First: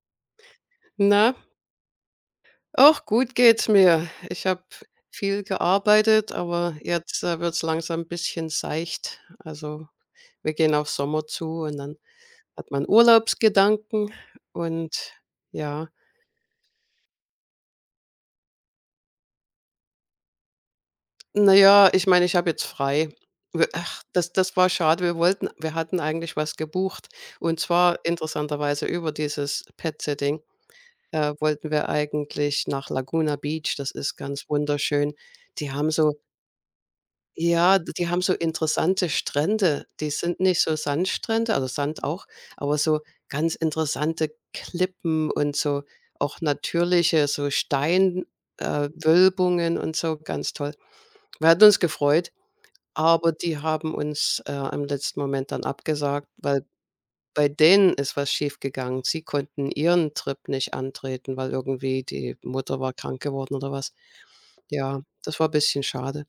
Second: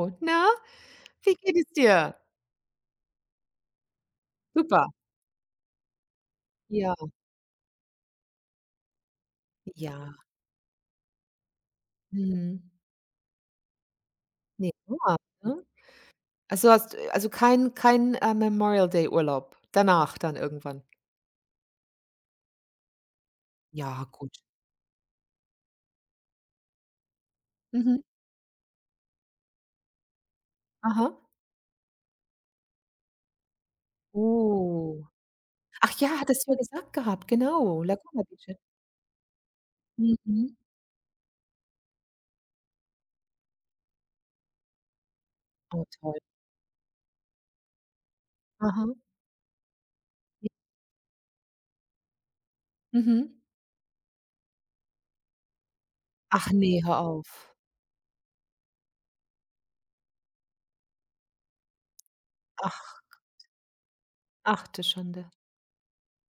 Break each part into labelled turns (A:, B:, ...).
A: Oh, Na,
B: Na,
A: wie geht es dir?
B: auch gut geht's mir. Ich habe
A: Super.
B: viel gearbeitet, aber
A: Ja,
B: jetzt, wird's langsam ein bisschen seicht. Also,
A: ja.
B: wir gehen auf Sommer zu und dann
A: Mhm.
B: hat man Urlaubsgedanken
A: Ne,
B: und
A: prima, ne?
B: ja.
A: Also, hast kein Memorial Day Urlaub? Danach dann irgendwann?
B: Na ja, ich meine, ich habe jetzt frei. W ach,
A: Ja,
B: das
A: gut.
B: das war schade. Wir hatten eigentlich was gebucht, und zwar
A: Mhm.
B: interessanterweise über dieses Pet-Sitting.
A: Aha.
B: Wollten wir eigentlich nach Laguna Beach. Das ist ganz
A: Oh.
B: wunderschön. Die haben
A: Ach ja,
B: so
A: hattest du ja gesagt gehabt,
B: ja,
A: genau,
B: d die haben
A: Laguna
B: so
A: Beach.
B: interessante Strände. Die sind
A: Mhm.
B: nicht so Sandstrände, also Sand auch, aber so ganz interessante Klippen und so,
A: Oh, toll.
B: auch natürliche so Steinwölbungen,
A: Aha.
B: Wölbungen und so,
A: Ja.
B: ganz toll. Wir hatten uns gefreut, aber
A: Mhm.
B: die haben uns, im letzten Moment dann abgesagt,
A: Ach
B: weil
A: ne, hör
B: bei
A: auf.
B: denen ist was schiefgegangen. Sie konnten ihren Trip nicht antreten, weil irgendwie die Mutter war
A: Ach,
B: krank geworden oder was.
A: ach du
B: Ja,
A: Schande.
B: das war ein bisschen schade.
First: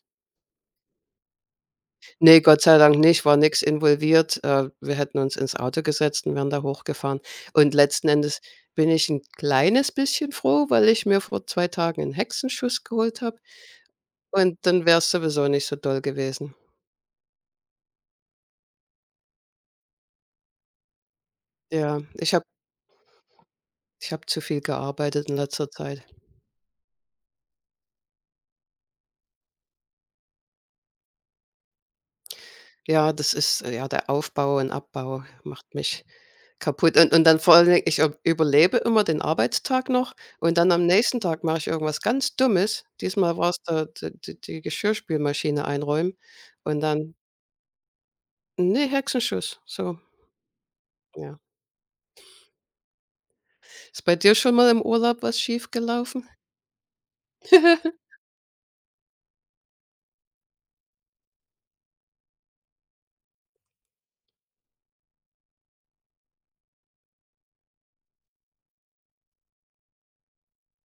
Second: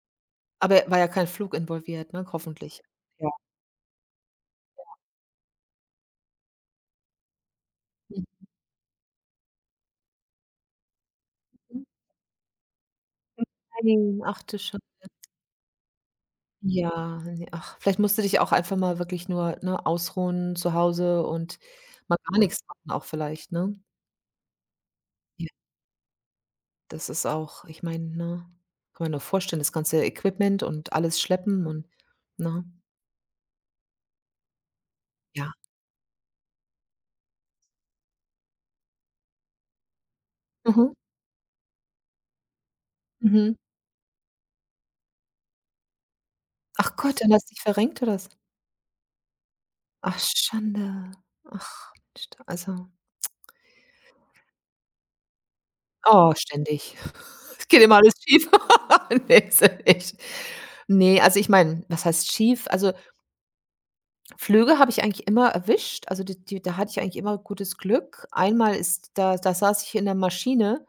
A: Aber war ja kein Flug involviert, ne,
B: Ne, Gott sei
A: hoffentlich?
B: Dank nicht,
A: Ja.
B: war nix involviert. Wir hätten uns ins Auto gesetzt und wären da hochgefahren. Und letzten
A: Mhm.
B: Endes bin ich ein kleines bisschen froh, weil ich mir vor 2 Tagen einen Hexenschuss geholt habe
A: Nein, ach
B: und
A: du Schande.
B: dann wäre es sowieso nicht so doll gewesen.
A: Ja, ne, ach, vielleicht musst du dich auch einfach mal wirklich nur, ne, ausruhen zu Hause und
B: Ja,
A: mal
B: ich
A: gar
B: habe
A: nichts machen auch vielleicht, ne?
B: ich habe zu viel gearbeitet in
A: Ja,
B: letzter Zeit.
A: das ist auch, ich meine, ne, kann man nur vorstellen, das ganze Equipment und alles schleppen und, ne?
B: Ja, das ist, ja, der Aufbau und Abbau
A: Ja.
B: macht mich kaputt, und dann vor allen Dingen, ich ob überlebe immer den Arbeitstag noch und dann am
A: Mhm,
B: nächsten Tag mache ich irgendwas ganz Dummes. Diesmal
A: mhm.
B: war's da, d d die Geschirrspülmaschine einräumen und
A: Ach
B: dann,
A: Gott, dann hast du dich verrenkt oder was?
B: ne, Hexenschuss, so,
A: Ach, Schande.
B: ja.
A: Ach Mensch, da, also,
B: Ist bei dir schon mal im Urlaub was schiefgelaufen?
A: oh, ständig. Es geht immer alles schief. Nee, ist ja echt. Ne, also ich meine, was heißt schief? Also, Flöge habe ich eigentlich immer erwischt, also die da hatte ich eigentlich immer gutes Glück. Einmal ist da saß ich in der Maschine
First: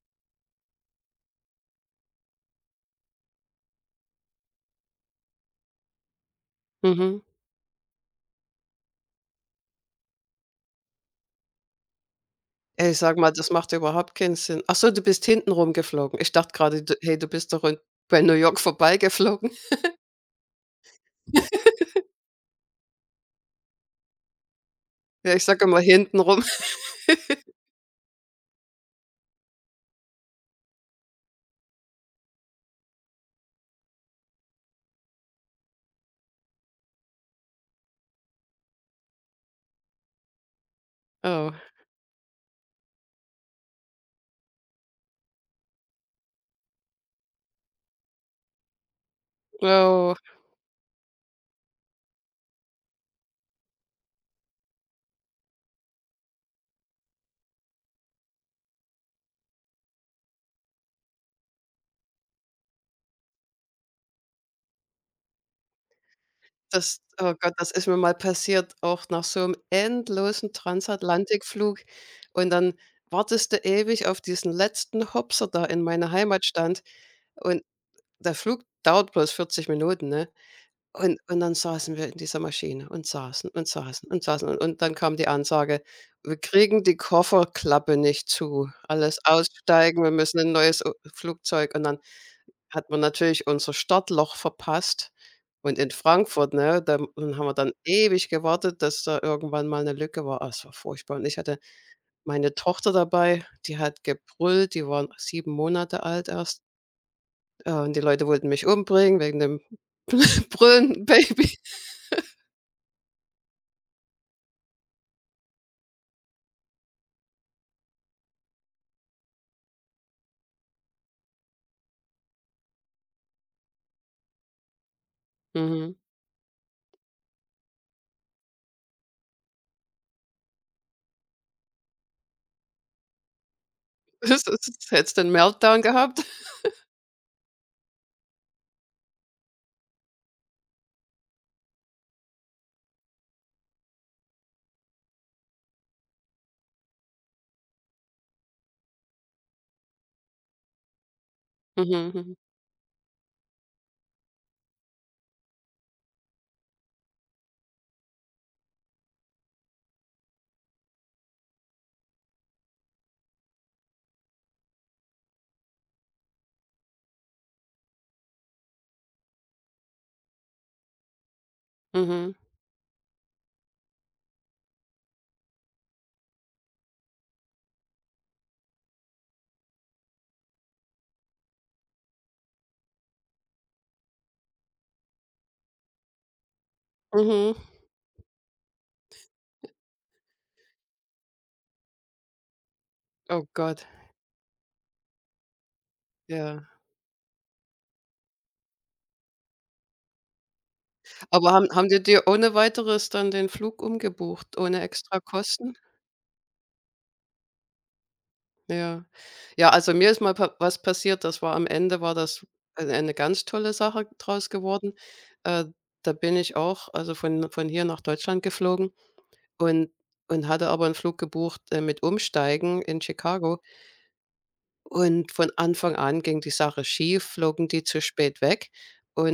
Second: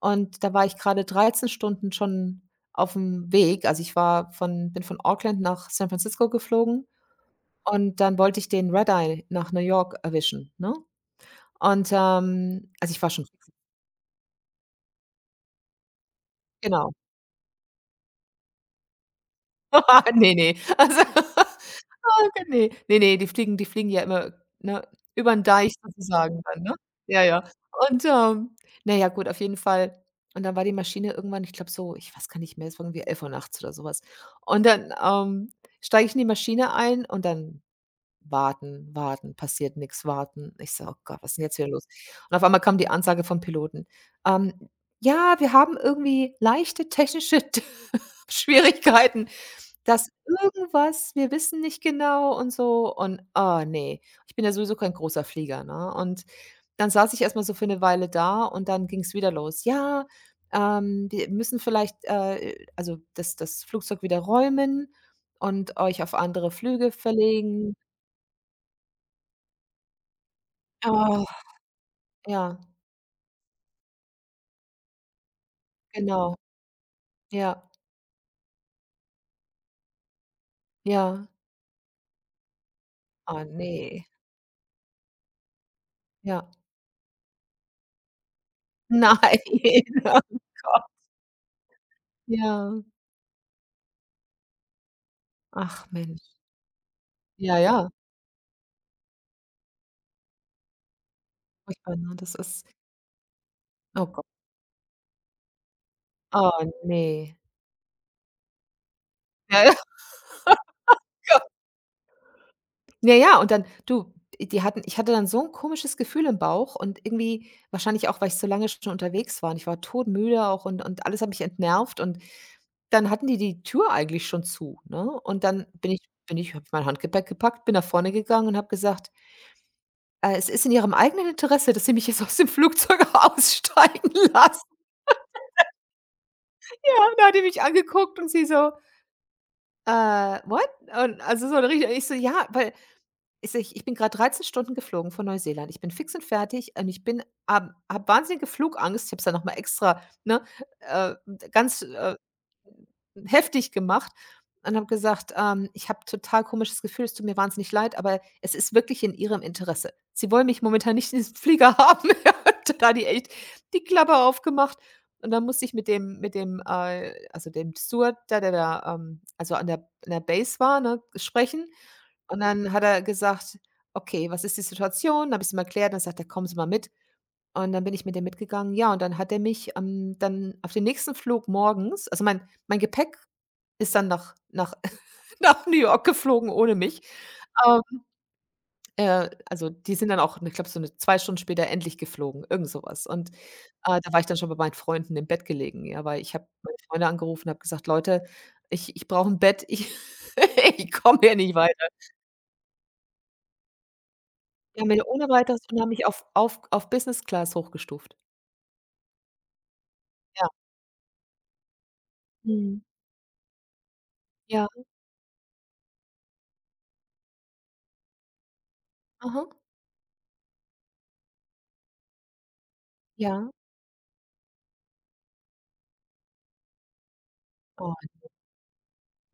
A: und da war ich gerade 13 Stunden schon auf dem Weg. Also, ich war von bin von Auckland nach San Francisco geflogen
B: Mhm.
A: und dann wollte ich den Red Eye nach New York erwischen, ne? Und,
B: Ey, ich
A: ich war
B: sag
A: schon,
B: mal, das macht überhaupt keinen Sinn. Ach so, du bist hinten rumgeflogen. Ich dachte gerade,
A: genau.
B: du bist doch in bei New York vorbeigeflogen.
A: Ne, ne. Also, ah, okay, ne. Ne, ne, die fliegen ja immer, ne, über
B: Ja, ich
A: 'n
B: sage
A: Deich
B: immer hinten
A: sozusagen
B: rum.
A: dann, ne? Ja, ja. Und, na ja, gut, auf jeden Fall. Und dann war die Maschine irgendwann, ich glaube so, ich weiß gar nicht mehr, es war irgendwie 11:00 nachts oder so was. Und dann, steige ich in die Maschine ein und dann warten, warten, passiert nix, warten. Ich so: „Oh Gott, was ist 'n
B: Oh,
A: jetzt wieder los?" Und auf einmal kam die Ansage vom Piloten: „Ähm, ja, wir haben irgendwie leichte technische T Schwierigkeiten. Dass
B: oh.
A: irgendwas, wir wissen nicht genau, und so und, ne. Ich bin ja sowieso kein großer Flieger, ne? Und dann saß ich erst mal so für 'ne Weile da und dann ging's wieder los. „Ja, wir müssen vielleicht, also, das Flugzeug wieder räumen und euch auf andere Flüge
B: Das Oh Gott, das
A: verlegen."
B: ist mir mal passiert, auch nach so einem endlosen
A: Oh,
B: Transatlantikflug. Und
A: ja,
B: dann wartest du ewig auf diesen letzten Hopser, da in meiner
A: genau.
B: Heimat stand. Und
A: Ja,
B: der Flug dauert bloß 40 Minuten, ne? Und
A: ja.
B: und dann saßen wir in dieser Maschine und
A: Ah,
B: saßen und
A: ne.
B: saßen und saßen. Und dann kam die Ansage: „Wir
A: Ja.
B: kriegen die Kofferklappe nicht zu.
A: Nein,
B: Alles aussteigen, wir
A: oh
B: müssen ein
A: Gott.
B: neues o Flugzeug." Und dann
A: Ja.
B: hat man natürlich unser Startloch verpasst und
A: Ach
B: in
A: Mensch.
B: Frankfurt, ne, da haben wir
A: Ja,
B: dann
A: ja.
B: ewig gewartet, dass da irgendwann mal eine Lücke war. Ah, es war furchtbar und ich hatte
A: Furchtbar, ne? Das
B: meine
A: ist,
B: Tochter dabei, die hat
A: oh Gott.
B: gebrüllt, die war 7 Monate alt erst,
A: Oh, ne.
B: und die Leute wollten mich umbringen wegen dem
A: Ja, ja,
B: brüllenden
A: Gott.
B: Baby.
A: Ja, ja, und dann, du, die hatten ich hatte dann so 'n komisches Gefühl im Bauch und irgendwie wahrscheinlich auch, weil ich so lange schon unterwegs war und ich war todmüde auch und alles hat mich entnervt und dann hatten die Tür eigentlich schon zu, ne? Und dann bin
B: Mhm.
A: ich, habe ich mein Handgepäck gepackt, bin nach vorne gegangen und habe gesagt: „Es ist in Ihrem eigenen Interesse, dass Sie mich jetzt aus dem Flugzeug aussteigen
B: Das
A: lassen."
B: ist Hättest du 'n Meltdown gehabt?
A: Ja, und dann hat die mich angeguckt und sie so: „Äh, What?" Und also so richtig, ich so: „Ja, weil", Ist ich ich bin grad 13 Stunden geflogen von Neuseeland. Ich bin fix und fertig und ich bin habe habe wahnsinnige Flugangst. Ich habe es dann noch mal extra, ne, äh, ganz,
B: Mhm, mhm,
A: heftig gemacht und habe gesagt, „Ich habe total komisches Gefühl, es tut mir wahnsinnig leid, aber es ist wirklich in Ihrem Interesse. Sie wollen mich momentan nicht in diesem Flieger haben." Ja, und da hat die echt die Klappe aufgemacht und dann musste ich mit dem, dem Steward, der da, an der Base war, ne, sprechen
B: mhm,
A: und dann hat er gesagt: „Okay, was ist die Situation?" Dann habe ich's ihm erklärt, dann sagt er: „Kommen Sie mal mit." Und dann bin ich mit dem mitgegangen. Ja, und dann hat er mich, dann auf den nächsten Flug morgens, also, mein Gepäck ist dann nach nach nach New York geflogen ohne mich.
B: mhm.
A: Ähm, also, die sind dann auch, ich glaube, so eine 2 Stunden später endlich geflogen, irgend sowas. Und,
B: Oh Gott,
A: da war ich dann schon bei meinen Freunden im Bett gelegen, ja, weil ich habe
B: ja.
A: meine Freunde angerufen und habe gesagt: „Leute, ich brauche ein Bett. Ich ich komme hier
B: Aber
A: nicht
B: haben
A: weiter."
B: die dir ohne Weiteres dann den Flug umgebucht,
A: Die
B: ohne
A: haben wir ja
B: extra
A: ohne Weiteres
B: Kosten?
A: und haben mich auf Business Class hochgestuft.
B: Ja. Ja, also mir ist mal
A: Ja.
B: pa was passiert, das war am Ende, war das
A: Mhm.
B: eine ganz tolle Sache draus
A: Ja.
B: geworden. Äh, Da bin ich auch, also von hier nach Deutschland geflogen
A: Aha.
B: und und hatte aber einen Flug gebucht, mit Umsteigen in
A: Ja.
B: Chicago. Und von Anfang an ging die Sache schief, flogen die
A: Oh,
B: zu spät weg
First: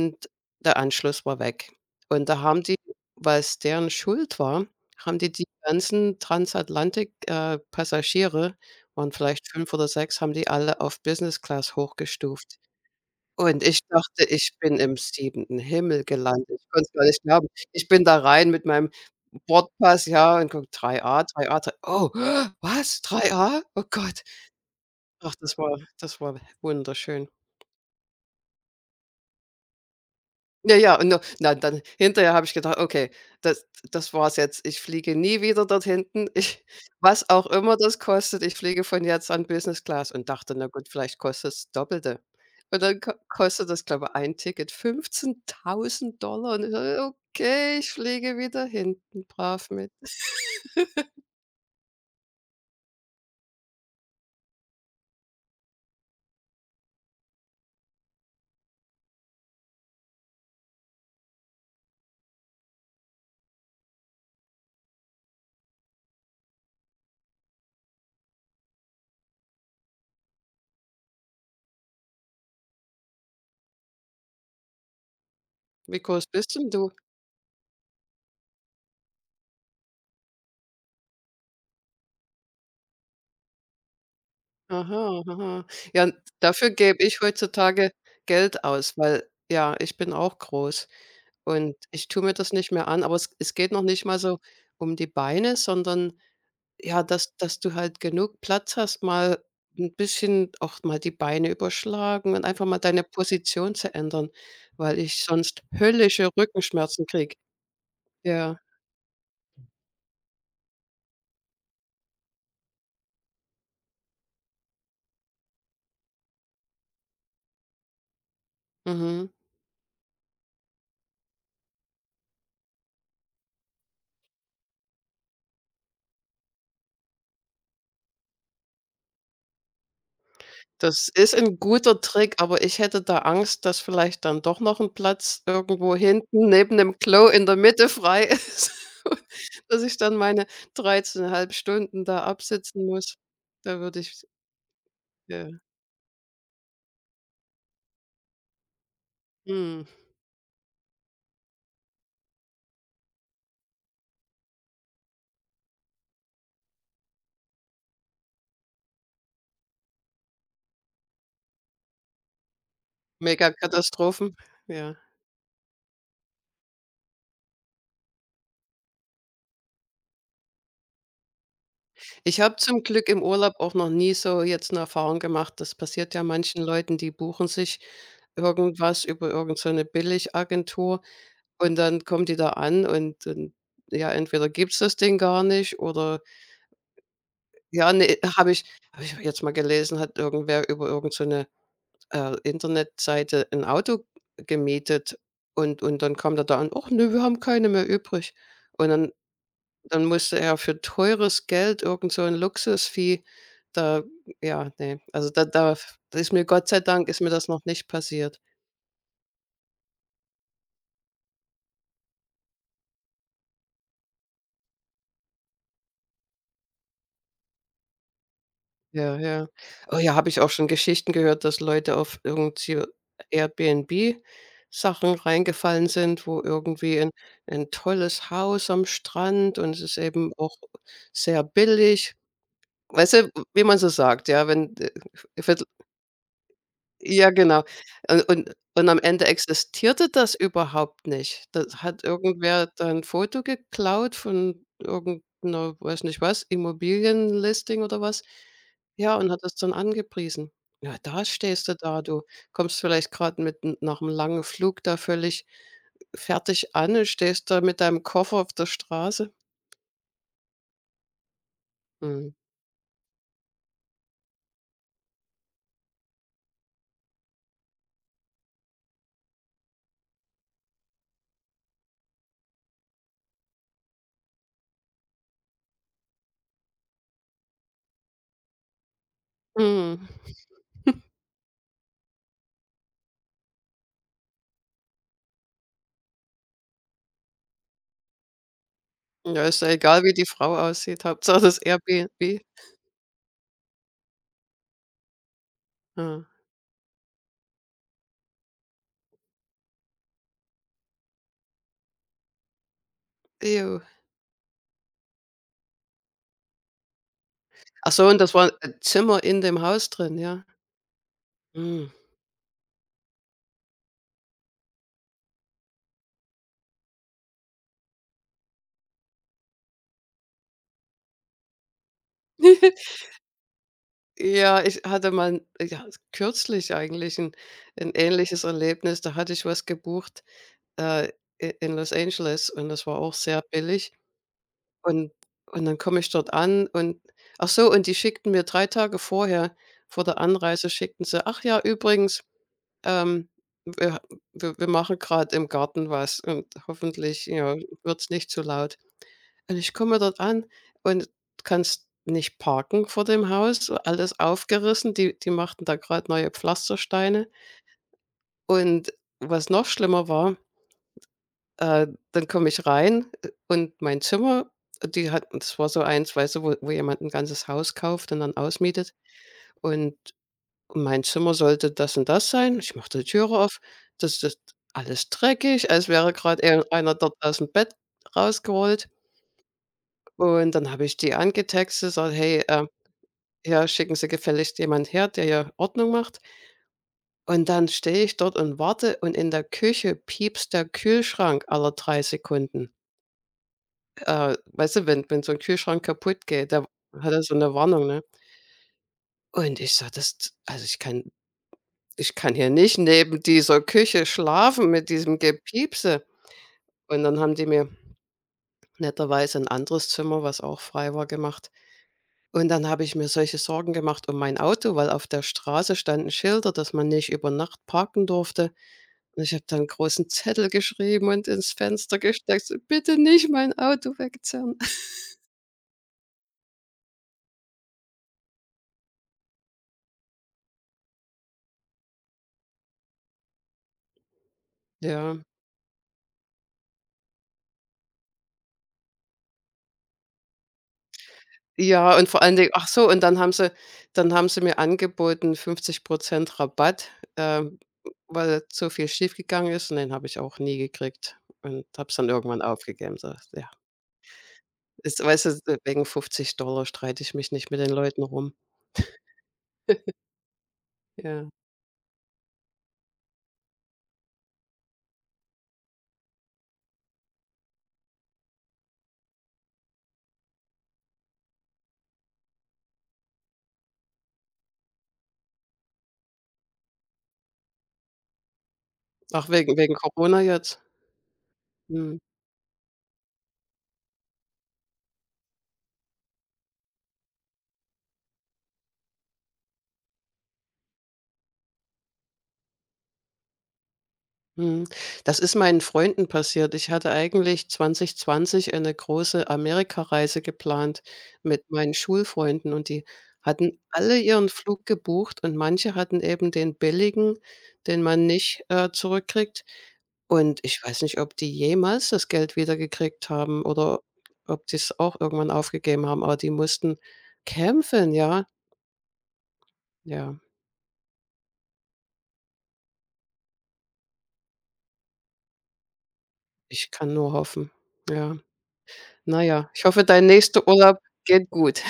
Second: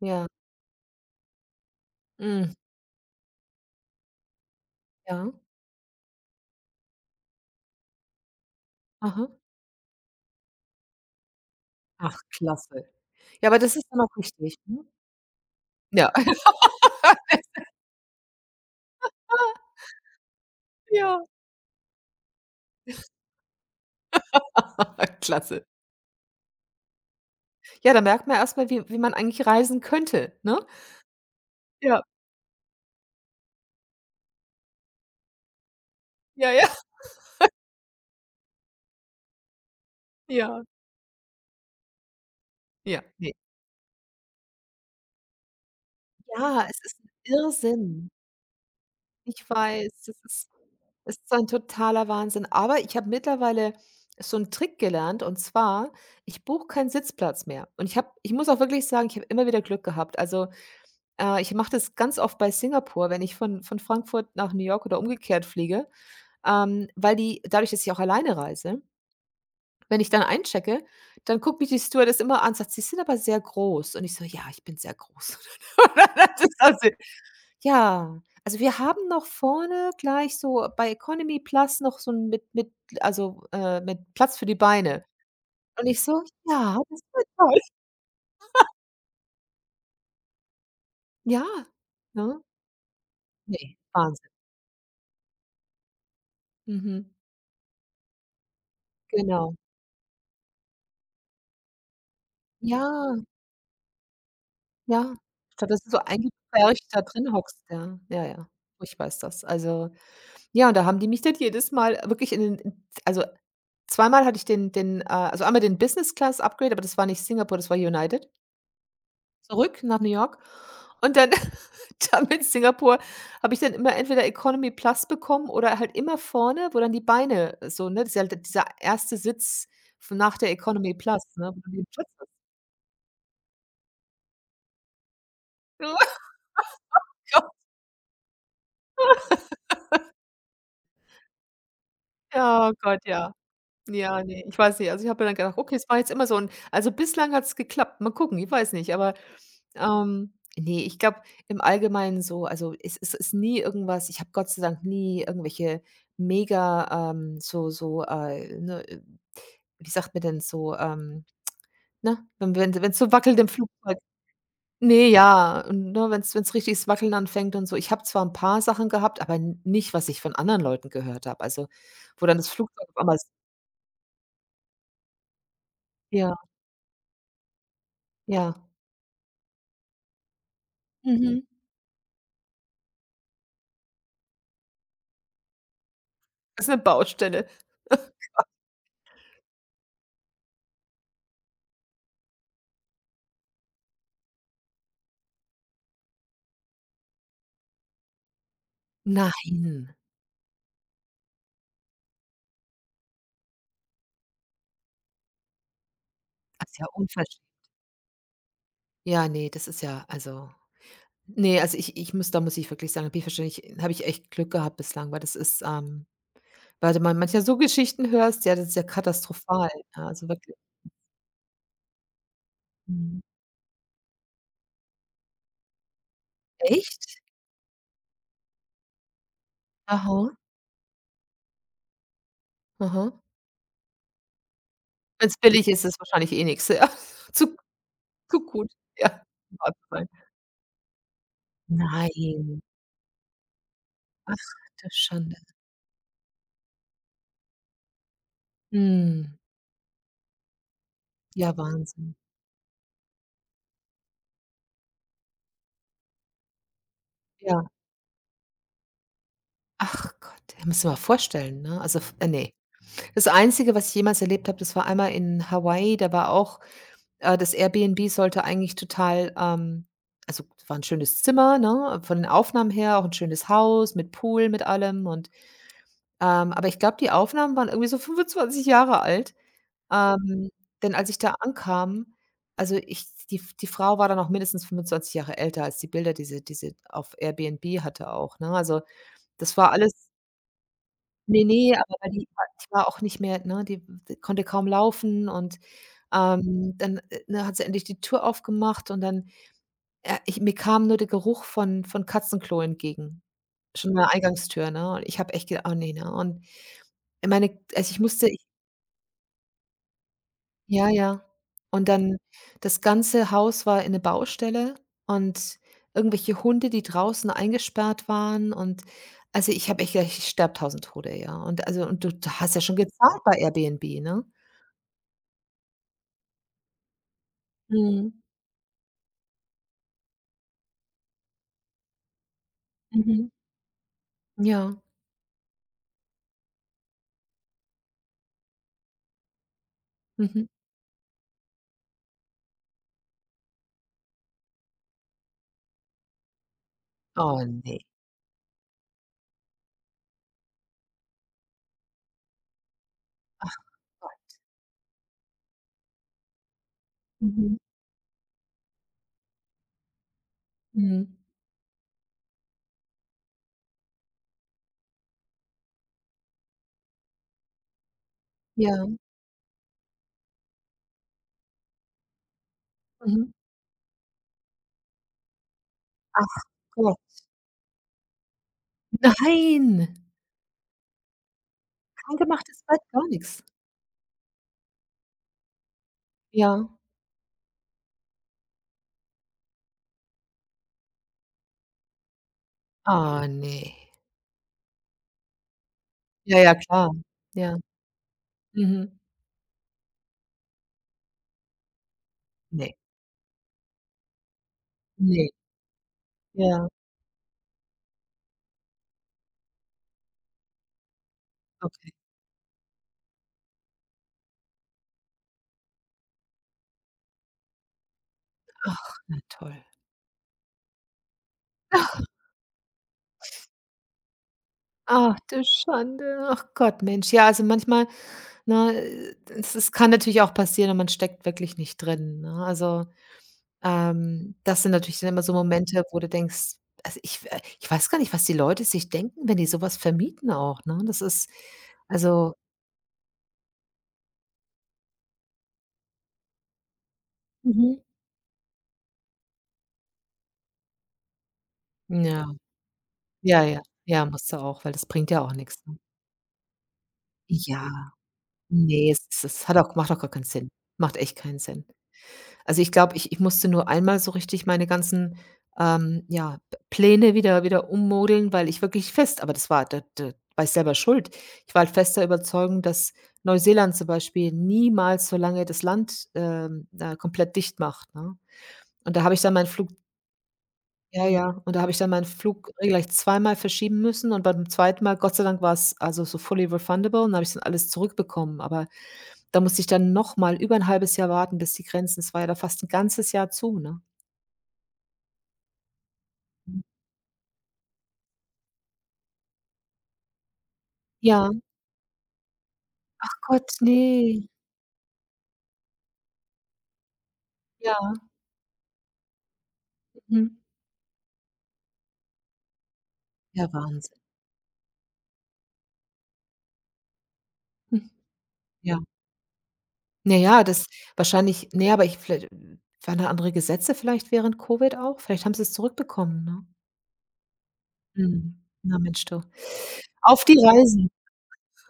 A: ja.
B: der Anschluss war weg. Und da
A: Mhm.
B: haben die, weil's deren Schuld war, haben die
A: Ja.
B: die ganzen Transatlantik Passagiere, waren
A: Aha.
B: vielleicht 5 oder 6, haben die alle auf Business Class
A: Ach,
B: hochgestuft.
A: klasse. Ja, aber
B: Und
A: das
B: ich
A: ist dann auch
B: dachte, ich
A: wichtig,
B: bin
A: ne?
B: im 7. Himmel
A: Ja.
B: gelandet. Ich konnte es gar nicht glauben. Ich bin da rein mit meinem Bordpass, ja, und guck:
A: Ja.
B: 3A, 3A, 3, oh, was? 3A? Oh Gott. Ach, das
A: Klasse.
B: war das war wunderschön.
A: Ja, da merkt man erst mal, wie, man eigentlich reisen könnte, ne?
B: Ja, ja, und da na, dann
A: Ja.
B: hinterher habe ich gedacht: „Okay, das das war's jetzt. Ich fliege nie wieder dort hinten.
A: Ja,
B: Ich
A: ja.
B: Was auch immer das kostet, ich fliege von jetzt an Business Class." Und dachte:
A: Ja.
B: „Na gut, vielleicht kostet's das Doppelte." Und dann
A: Ja.
B: ko
A: Ne.
B: kostet das, glaube, ein Ticket 15.000. Und
A: Ja,
B: ich
A: es ist 'n
B: so: „Okay, ich
A: Irrsinn.
B: fliege wieder hinten
A: Ich
B: brav mit."
A: weiß, das ist es ist ein totaler Wahnsinn. Aber ich habe mittlerweile so einen Trick gelernt und zwar, ich buche keinen Sitzplatz mehr. Und ich muss auch wirklich sagen, ich habe immer wieder Glück gehabt. Also, ich mache das ganz oft bei Singapur, wenn ich von Frankfurt nach New York oder umgekehrt fliege, weil die, dadurch, dass ich auch alleine reise, wenn ich dann einchecke, dann guckt mich die Stewardess immer an und sagt: „Sie sind aber sehr groß." Und ich so: „Ja, ich bin sehr groß."
B: „Wie groß
A: Das
B: bist
A: ist,
B: denn
A: also,
B: du?"
A: ja, also wir haben noch vorne gleich so bei Economy Plus noch so 'n mit, mit Platz für die Beine.
B: „Aha, aha."
A: Und ich
B: Ja,
A: so:
B: dafür
A: „Ja, das
B: gebe ich
A: war toll."
B: heutzutage Geld aus, weil ja, ich bin auch groß.
A: Ja,
B: Und ich tue mir
A: ne?
B: das nicht mehr an, aber es geht
A: Ne,
B: noch nicht mal
A: Wahnsinn.
B: so um die Beine, sondern ja,
A: Mhm,
B: dass du halt genug Platz hast, mal
A: genau.
B: ein bisschen auch mal die Beine überschlagen und einfach mal deine
A: Ja,
B: Position zu ändern, weil
A: ja.
B: ich sonst
A: Statt dass du so
B: höllische
A: eingepfercht da
B: Rückenschmerzen
A: drin
B: kriege.
A: hockst, ja. Ja, ja.
B: Ja,
A: Furchtbar ist das. Also, ja, und da haben die mich dann jedes Mal wirklich in den zweimal hatte ich den, einmal den Business Class Upgrade, aber das war nicht Singapore, das war United.
B: mhm.
A: Zurück nach New York und dann dann in Singapur habe ich dann immer entweder Economy Plus bekommen oder halt immer vorne, wo dann die Beine so, ne, das ist ja d dieser erste Sitz f nach der Economy
B: Das
A: Plus,
B: ist
A: ne?
B: 'n
A: Wo du den
B: guter
A: Platz hast.
B: Trick, aber ich hätte da Angst, dass vielleicht dann doch noch 'n Platz irgendwo
A: Oh
B: hinten neben dem Klo in
A: Gott,
B: der Mitte frei ist, dass ich dann meine 13,5 Stunden da
A: ja, oh
B: absitzen
A: Gott,
B: muss.
A: ja.
B: Da würde
A: Ja,
B: ich,
A: ne, ich weiß nicht. Also, ich habe mir dann gedacht:
B: ja,
A: „Okay, es war jetzt immer so 'n", also, bislang hat's geklappt. Mal gucken, ich weiß nicht, aber,
B: mhm,
A: ne, ich glaube im Allgemeinen so, also, es ist nie irgendwas, ich habe Gott sei Dank nie irgendwelche mega, so, ne, wie sagt man denn so, ne, wenn, wenn's so wackelt im Flugzeug.
B: Megakatastrophen, ja.
A: Ne, ja, und ne, wenn's richtiges Wackeln anfängt und so. Ich habe zwar 'n paar Sachen gehabt, aber n nicht, was ich von anderen Leuten gehört habe. Also, wo dann
B: Ich
A: das
B: habe zum
A: Flugzeug auf
B: Glück
A: einmal
B: im
A: s
B: Urlaub auch noch nie so jetzt 'ne Erfahrung gemacht. Das passiert ja
A: ja,
B: manchen Leuten, die buchen sich
A: ja,
B: irgendwas über irgend so 'ne Billigagentur.
A: mhm.
B: Und dann kommen die da an, und ja, entweder gibt es das Ding gar nicht oder
A: Ist 'ne Baustelle.
B: ja, ne, habe ich jetzt mal gelesen, hat irgendwer über irgendeine so 'ne, Internetseite ein Auto gemietet, und dann kam der da an: „Ach ne, wir haben keine mehr übrig." Und dann
A: Nein,
B: dann musste er für teures Geld irgend so 'n Luxusvieh, da ja, ne, also da ist mir Gott
A: das ist
B: sei
A: ja
B: Dank ist mir
A: unversch
B: das noch nicht passiert.
A: ja, ne, das ist ja, also, ne, also ich ich muss da muss ich wirklich sagen, da bin ich wahrscheinlich habe ich echt Glück gehabt bislang, weil das ist, weil du man manchmal so Geschichten hörst, ja, das ist ja
B: Ja, ja.
A: katastrophal.
B: Oh
A: Ja,
B: ja, habe
A: also
B: ich auch
A: wirklich.
B: schon Geschichten gehört, dass Leute auf irgendwie
A: Mhm.
B: Airbnb-Sachen reingefallen sind, wo irgendwie ein
A: Echt?
B: 'n tolles Haus am Strand, und es ist eben
A: Aha,
B: auch sehr billig.
A: aha.
B: Weißt du, wie man so sagt, ja, wenn,
A: Wenn's
B: für
A: billig ist, ist wahrscheinlich eh nix, ja.
B: ja,
A: Zu
B: genau.
A: zu
B: Und
A: gut,
B: und am
A: ja,
B: Ende
A: um wahr zu sein.
B: existierte das überhaupt nicht. Das hat
A: Nein.
B: irgendwer da 'n Foto geklaut
A: Ach,
B: von
A: du
B: irgend
A: Schande.
B: 'ner, weiß nicht was, Immobilienlisting oder was. Ja, und
A: Mhm.
B: hat das dann angepriesen. Ja, da
A: Ja,
B: stehst du da,
A: Wahnsinn.
B: du kommst vielleicht gerade mit 'n nach einem langen Flug da völlig fertig an und stehst da
A: Ja.
B: mit deinem Koffer auf der Straße.
A: Ach Gott, ja, musst dir mal vorstellen, ne? Also, f
B: Mhm.
A: ne. Das Einzige, was ich jemals erlebt habe, das war einmal in Hawaii, da war auch, das Airbnb sollte eigentlich total, also, war 'n schönes Zimmer, ne, von den Aufnahmen her auch 'n schönes Haus mit Pool, mit allem und, aber ich glaube, die Aufnahmen waren irgendwie so 25 Jahre alt.
B: Mhm.
A: Ähm, denn als ich da ankam, also ich die F die Frau war dann auch mindestens 25 Jahre älter als die Bilder, die sie, die sie auf Airbnb hatte auch, ne? Also,
B: Ja,
A: das
B: ist ja
A: war alles,
B: egal, wie die Frau aussieht, Hauptsache
A: ne,
B: das
A: ne, aber weil die
B: Airbnb.
A: war die war auch nicht mehr, ne, die konnte kaum laufen und,
B: Ja.
A: dann, ne, hat sie endlich die Tür aufgemacht und dann, ich mir kam nur der Geruch von Katzenklo entgegen,
B: Jo.
A: schon an der Eingangstür, ne? Und ich habe echt gedacht: „Oh ne", ne? Und meine also
B: Ach
A: ich
B: so, und
A: musste,
B: das war 'n Zimmer in dem Haus drin, ja.
A: ja, ja.
B: Mhm.
A: Und dann, das ganze Haus war 'ne Baustelle und irgendwelche Hunde, die draußen eingesperrt waren und, also, ich habe echt gedacht, ich sterbe tausend Tode, ja. Und also, und du hast ja schon gezahlt bei Airbnb, ne?
B: Ja, ich hatte mal kürzlich eigentlich ein
A: Mhm.
B: ähnliches Erlebnis. Da hatte ich was gebucht, äh, i in Los Angeles, und das war auch
A: Mhm.
B: sehr billig.
A: Ja.
B: Und und dann komme ich dort an und ach so, und die schickten mir 3 Tage vorher vor der
A: Mhm.
B: Anreise, schickten sie: „Ach ja, übrigens, ähm, wir wir machen gerade im Garten was und hoffentlich,
A: Oh,
B: ja,
A: ne.
B: wird's nicht zu laut." Und ich komme dort an und kannst nicht parken vor dem
A: Ach
B: Haus,
A: Gott.
B: alles aufgerissen. Die machten da gerade neue Pflastersteine.
A: Mhm.
B: Und was noch schlimmer war,
A: Mhm.
B: äh, dann komme ich rein, und mein Zimmer, die hatten, das war so eins, weißt du, wo jemand ein ganzes Haus kauft und dann
A: Ja.
B: ausmietet. Und mein Zimmer sollte das und das sein. Ich machte die
A: Mhm.
B: Türe auf, das ist alles dreckig, als wäre
A: Ach
B: gerade einer
A: Gott.
B: dort aus dem Bett rausgerollt.
A: Nein,
B: Und dann habe ich die angetextet, sage:
A: kein
B: „Hey,
A: gemachtes Bett, gar nix.
B: Ja, schicken Sie gefälligst jemand her, der ja Ordnung macht.
A: Ja.
B: Und dann stehe ich dort und warte und in der Küche piepst der Kühlschrank alle 3 Sekunden.
A: Ah, ne.
B: Weißt du, wenn so ein Kühlschrank kaputt
A: Ja,
B: geht,
A: ja,
B: da
A: klar.
B: hat er so eine
A: Ja.
B: Warnung, ne?
A: Mhm.
B: Und ich sage: „Das Also, ich kann hier
A: Ne,
B: nicht neben dieser Küche schlafen mit diesem
A: ne.
B: Gepiepse."
A: Ja.
B: Und dann haben die mir netterweise ein anderes Zimmer, was auch frei war, gemacht.
A: Okay,
B: Und dann habe ich mir solche Sorgen gemacht um mein Auto, weil auf der Straße standen Schilder, dass man nicht über Nacht parken durfte.
A: na
B: Und ich habe dann
A: toll.
B: 'n großen Zettel geschrieben und ins Fenster gesteckt, so: „Bitte nicht mein Auto wegzerren."
A: Ach, du Schande. Ach Gott, Mensch. Ja, also manchmal, ne, es kann natürlich auch passieren und man steckt wirklich nicht drin, ne? Also, das sind natürlich dann
B: Ja.
A: immer so Momente, wo du denkst, also ich weiß gar nicht, was die Leute sich denken, wenn die sowas was vermieten auch, ne? Das ist
B: Ja, und vor
A: also,
B: allen Dingen ach so, und dann haben sie mir angeboten 50 Rabatt, ähm,
A: mhm,
B: weil so viel schiefgegangen ist, und den habe ich auch nie gekriegt und habe es dann
A: ja,
B: irgendwann aufgegeben, so,
A: ja,
B: ja.
A: ja, ja, musst du auch, weil das
B: Ist
A: bringt ja
B: Weißt du,
A: auch
B: we
A: nichts, ne?
B: wegen 50 streite ich mich nicht mit
A: Ja,
B: den Leuten rum.
A: nee, es hat auch macht auch gar keinen Sinn. Macht echt
B: Ja.
A: keinen Sinn. Also, ich glaube, ich musste nur einmal so richtig meine ganzen, ja, P Pläne wieder ummodeln, weil ich wirklich fest aber das war, da war ich selber schuld. Ich war halt fester Überzeugung, dass Neuseeland zum Beispiel niemals so lange das Land, komplett dicht macht, ne? Und da habe ich
B: Auch
A: dann meinen
B: wegen
A: Flug,
B: Corona jetzt.
A: ja, ja, und da habe ich dann
B: Mhm.
A: meinen Flug gleich zweimal verschieben müssen und beim zweiten Mal, Gott sei Dank, war es also so fully refundable und habe ich dann alles zurückbekommen. Aber da musste ich dann nochmal über ein halbes Jahr warten, bis die Grenzen, es war ja da fast ein ganzes Jahr zu, ne?
B: Mhm. Das ist meinen Freunden passiert. Ich hatte eigentlich 2020 eine große Amerikareise geplant
A: Ja.
B: mit meinen Schulfreunden und die
A: Ach Gott,
B: hatten alle
A: ne.
B: ihren Flug gebucht und manche hatten eben den billigen, den
A: Ja,
B: man nicht, zurückkriegt.
A: mhm.
B: Und ich weiß nicht, ob die jemals das Geld wiedergekriegt haben
A: Ja,
B: oder
A: Wahnsinn.
B: ob die es auch irgendwann aufgegeben haben, aber die mussten
A: Mhm.
B: kämpfen, ja.
A: Ja.
B: Ja,
A: Na ja, das wahrscheinlich, ne, aber ich viellei waren da andere Gesetze vielleicht während Covid auch? Vielleicht haben sie's zurückbekommen, ne?
B: ich kann nur hoffen. Ja.
A: Mhm. Na Mensch, du.
B: Naja, ich hoffe, dein
A: Auf die
B: nächster Urlaub
A: Reisen.
B: geht gut.